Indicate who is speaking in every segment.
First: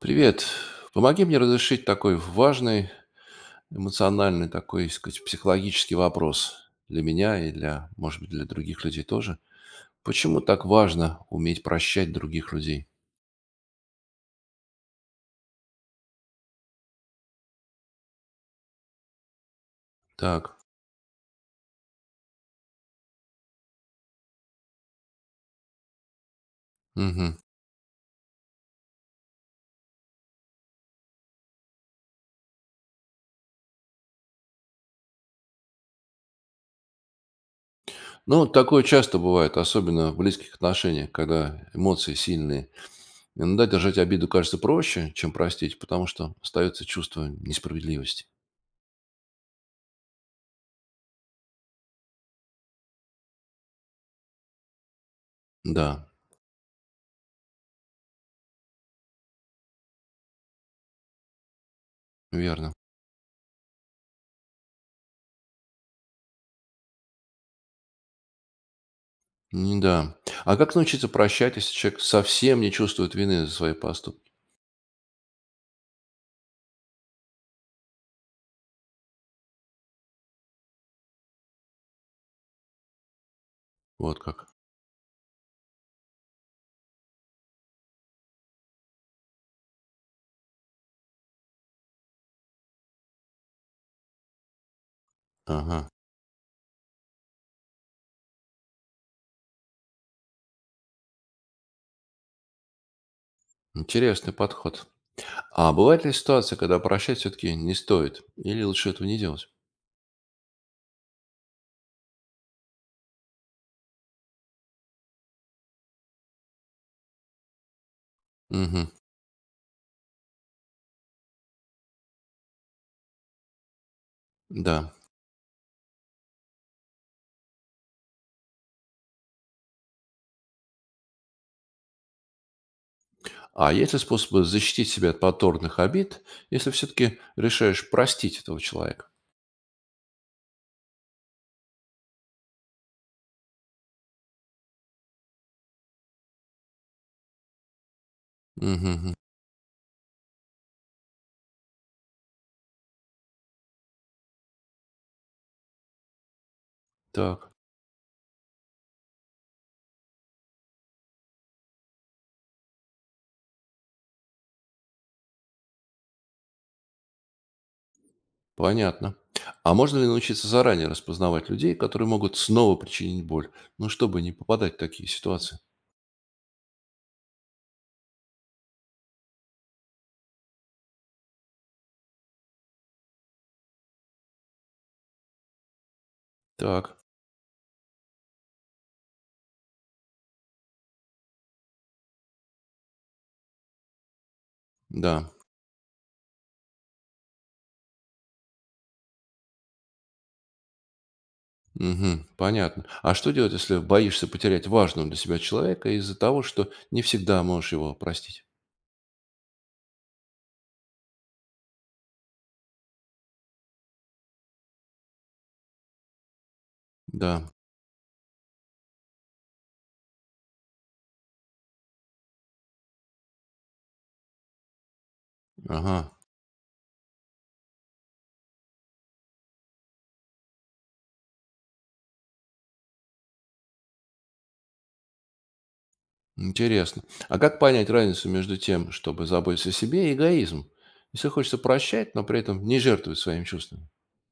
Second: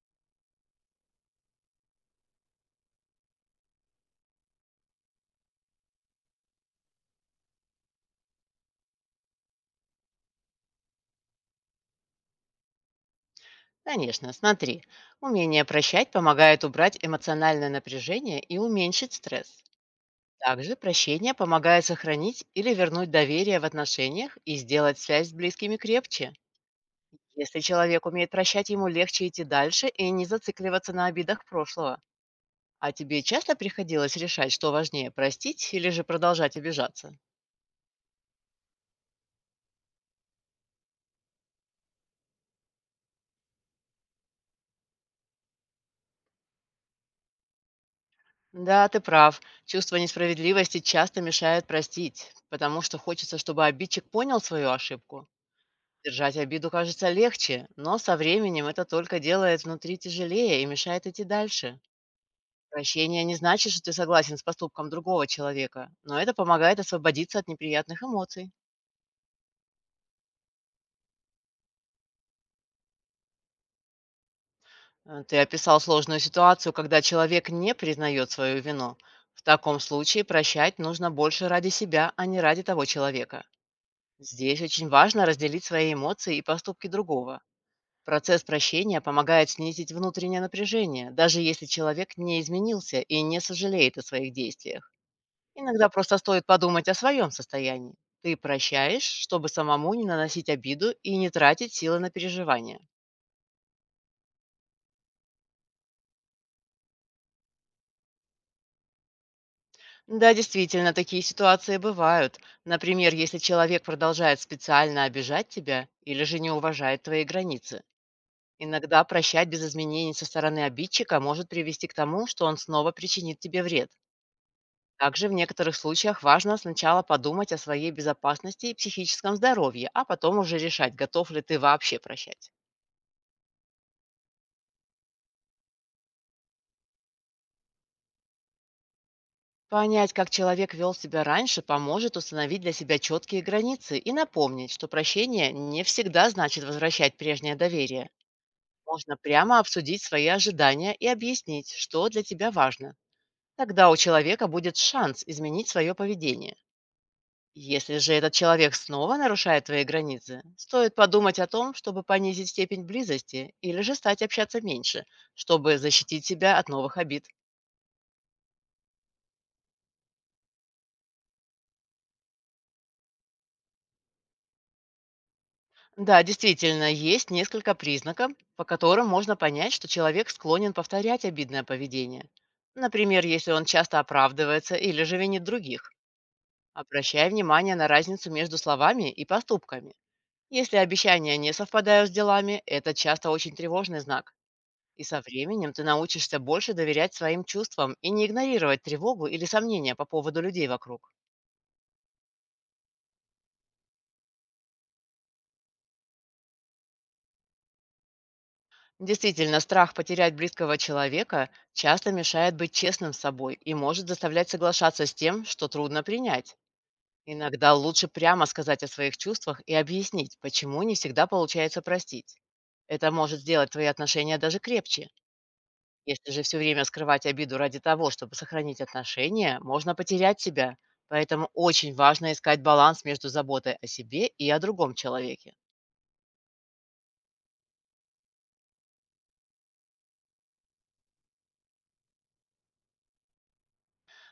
Speaker 1: Привет. Помоги мне разрешить такой важный, эмоциональный, такой, сказать, психологический вопрос для меня и для, может быть, для других людей тоже. Почему так важно уметь прощать других людей?
Speaker 2: Конечно, смотри. Умение прощать помогает убрать эмоциональное напряжение и уменьшить стресс.
Speaker 1: Так.
Speaker 2: Также прощение помогает сохранить или вернуть доверие в отношениях и сделать связь с близкими крепче.
Speaker 1: Мгм.
Speaker 2: Если человек умеет прощать, ему легче идти дальше и не зацикливаться на обидах прошлого. А тебе часто приходилось решать, что важнее, простить или же продолжать обижаться?
Speaker 1: Ну, вот такое часто бывает, особенно в близких отношениях, когда эмоции сильные. Иногда держать обиду кажется проще, чем простить, потому что остается чувство несправедливости.
Speaker 2: Да, ты прав. Чувство несправедливости часто мешает простить, потому что хочется, чтобы обидчик понял свою ошибку.
Speaker 1: Да,
Speaker 2: Держать обиду кажется легче, но со временем это только делает внутри тяжелее и мешает идти дальше.
Speaker 1: верно.
Speaker 2: Прощение не значит, что ты согласен с поступком другого человека, но это помогает освободиться от неприятных эмоций.
Speaker 1: Да. А как научиться прощать, если человек совсем не чувствует вины за свои поступки?
Speaker 2: Ты описал сложную ситуацию, когда человек не признает свою вину. В таком случае прощать нужно больше ради себя, а не ради того человека.
Speaker 1: Вот как.
Speaker 2: Здесь очень важно разделить свои эмоции и поступки другого. Процесс прощения помогает снизить внутреннее напряжение, даже если человек не изменился и не сожалеет о своих действиях.
Speaker 1: Ага.
Speaker 2: Иногда просто стоит подумать о своем состоянии. Ты прощаешь, чтобы самому не наносить обиду и не тратить силы на переживания.
Speaker 1: Интересный подход. А бывает ли ситуация, когда прощать все-таки не стоит? Или лучше этого не делать?
Speaker 2: Да, действительно, такие ситуации бывают. Например, если человек продолжает специально обижать тебя или же не уважает твои границы.
Speaker 1: Угу.
Speaker 2: Иногда прощать без изменений со стороны обидчика может привести к тому, что он снова причинит тебе вред.
Speaker 1: Да.
Speaker 2: Также в некоторых случаях важно сначала подумать о своей безопасности и психическом здоровье, а потом уже решать, готов ли ты вообще прощать.
Speaker 1: А есть ли способы защитить себя от повторных обид, если все-таки решаешь простить этого человека?
Speaker 2: Понять, как человек вел себя раньше, поможет установить для себя четкие границы и напомнить, что прощение не всегда значит возвращать прежнее доверие.
Speaker 1: Угу.
Speaker 2: Можно прямо обсудить свои ожидания и объяснить, что для тебя важно. Тогда у человека будет шанс изменить свое поведение.
Speaker 1: Так,
Speaker 2: Если же этот человек снова нарушает твои границы, стоит подумать о том, чтобы понизить степень близости или же стать общаться меньше, чтобы защитить себя от новых обид.
Speaker 1: понятно. А можно ли научиться заранее распознавать людей, которые могут снова причинить боль? Ну, чтобы не попадать в такие ситуации.
Speaker 2: Да, действительно, есть несколько признаков, по которым можно понять, что человек склонен повторять обидное поведение. Например, если он часто оправдывается или же винит других.
Speaker 1: Так,
Speaker 2: Обращай внимание на разницу между словами и поступками. Если обещания не совпадают с делами, это часто очень тревожный знак. И со
Speaker 1: да.
Speaker 2: временем ты научишься больше доверять своим чувствам и не игнорировать тревогу или сомнения по поводу людей вокруг.
Speaker 1: Мгм. Понятно. А что делать, если боишься потерять важного для себя человека из-за того, что не всегда можешь его простить?
Speaker 2: Действительно, страх потерять близкого человека часто мешает быть честным с собой и может заставлять соглашаться с тем, что трудно принять.
Speaker 1: Да.
Speaker 2: Иногда лучше прямо сказать о своих чувствах и объяснить, почему не всегда получается простить. Это может сделать твои отношения даже крепче.
Speaker 1: Ага.
Speaker 2: Если же все время скрывать обиду ради того, чтобы сохранить отношения, можно потерять себя. Поэтому очень важно искать баланс между заботой о себе и о другом человеке.
Speaker 1: Интересно. А как понять разницу между тем, чтобы заботиться о себе, и эгоизм? Если хочется прощать, но при этом не жертвовать своими чувствами.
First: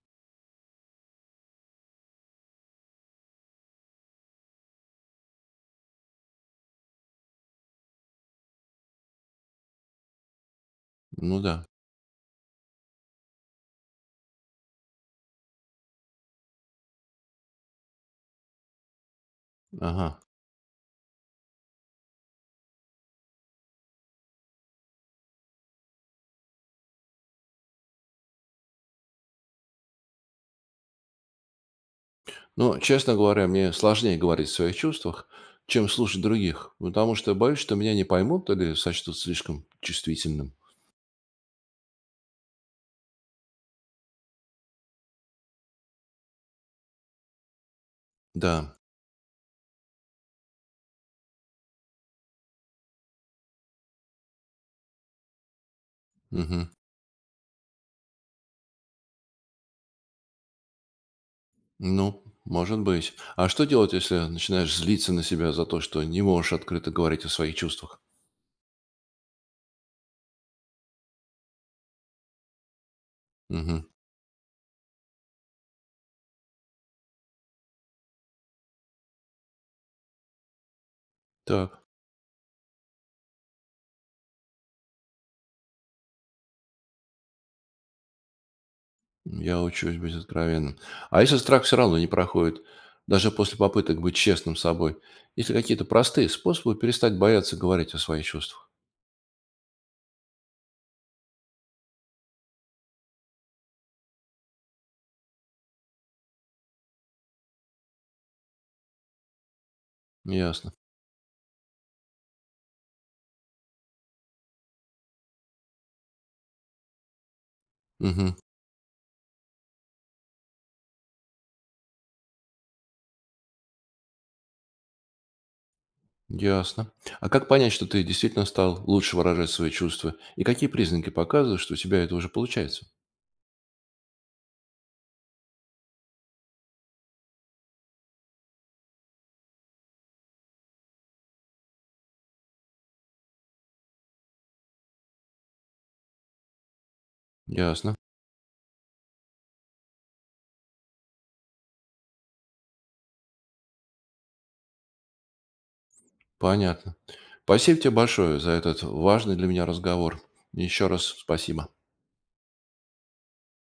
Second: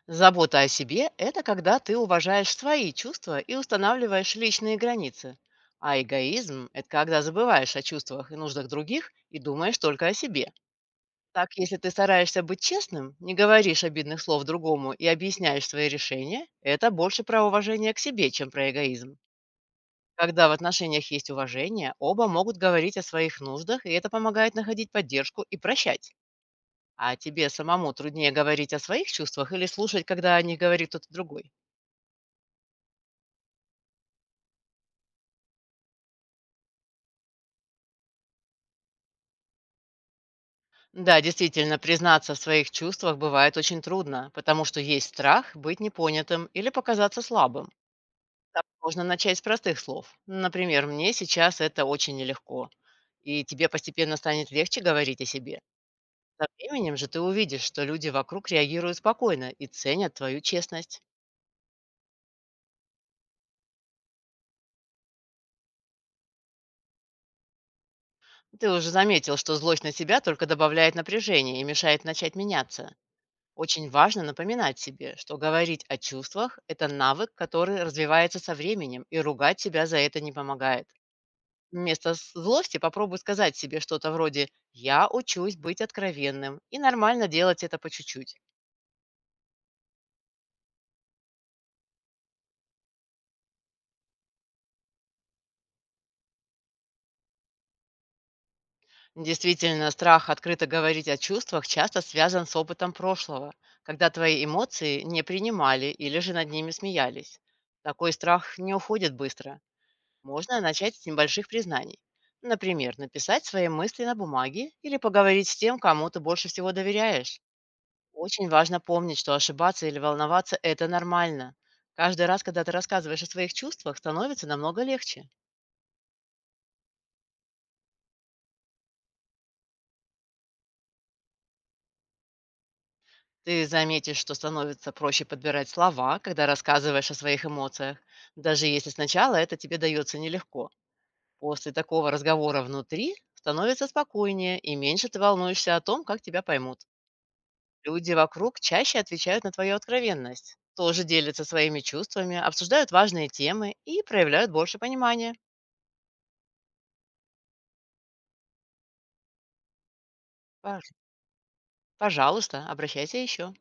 Speaker 2: Забота о себе– это когда ты уважаешь свои чувства и устанавливаешь личные границы. А эгоизм– это когда забываешь о чувствах и нуждах других и думаешь только о себе.
Speaker 1: Ну
Speaker 2: Так,
Speaker 1: да.
Speaker 2: если ты стараешься быть честным, не говоришь обидных слов другому и объясняешь свои решения, это больше про уважение к себе, чем про эгоизм.
Speaker 1: Ага.
Speaker 2: Когда в отношениях есть уважение, оба могут говорить о своих нуждах, и это помогает находить поддержку и прощать. А тебе самому труднее говорить о своих чувствах или слушать, когда о них говорит кто-то другой?
Speaker 1: Ну, честно говоря, мне сложнее говорить о своих чувствах, чем слушать других, потому что боюсь, что меня не поймут или сочтут слишком чувствительным.
Speaker 2: Да, действительно, признаться в своих чувствах бывает очень трудно, потому что есть страх быть непонятым или показаться слабым. Так
Speaker 1: Да.
Speaker 2: можно начать с простых слов. Например, «мне сейчас это очень нелегко», и тебе постепенно станет легче говорить о себе. Со
Speaker 1: Мгм.
Speaker 2: временем же ты увидишь, что люди вокруг реагируют спокойно и ценят твою честность.
Speaker 1: Ну, может быть. А что делать, если начинаешь злиться на себя за то, что не можешь открыто говорить о своих чувствах?
Speaker 2: Ты уже заметил, что злость на себя только добавляет напряжение и мешает начать меняться.
Speaker 1: Мгм.
Speaker 2: Очень важно напоминать себе, что говорить о чувствах– это навык, который развивается со временем, и ругать себя за это не помогает.
Speaker 1: Так,
Speaker 2: Злости попробуй сказать себе что-то вроде «Я учусь быть откровенным, и нормально делать это по чуть-чуть».
Speaker 1: я учусь быть откровенным. А если страх все равно не проходит, даже после попыток быть честным с собой, есть ли какие-то простые способы перестать бояться говорить о своих чувствах?
Speaker 2: Действительно, страх открыто говорить о чувствах часто связан с опытом прошлого, когда твои эмоции не принимали или же над ними смеялись. Такой страх не уходит быстро. Можно
Speaker 1: Ясно.
Speaker 2: начать с небольших признаний. Например, написать свои мысли на бумаге или поговорить с тем, кому ты больше всего доверяешь.
Speaker 1: Мгм.
Speaker 2: Очень важно помнить, что ошибаться или волноваться– это нормально. Каждый раз, когда ты рассказываешь о своих чувствах, становится намного легче.
Speaker 1: Ясно. А как понять, что ты действительно стал лучше выражать свои чувства? И какие признаки показывают, что у тебя это уже получается?
Speaker 2: Ты заметишь, что становится проще подбирать слова, когда рассказываешь о своих эмоциях, даже если сначала это тебе дается нелегко. После такого разговора внутри становится спокойнее и меньше ты волнуешься о том, как тебя поймут.
Speaker 1: Ясно.
Speaker 2: Люди вокруг чаще отвечают на твою откровенность, тоже делятся своими чувствами, обсуждают важные темы и проявляют больше понимания.
Speaker 1: Понятно. Спасибо тебе большое за этот важный для меня разговор. Еще
Speaker 2: Пож-
Speaker 1: раз спасибо.
Speaker 2: Пожалуйста, обращайся еще.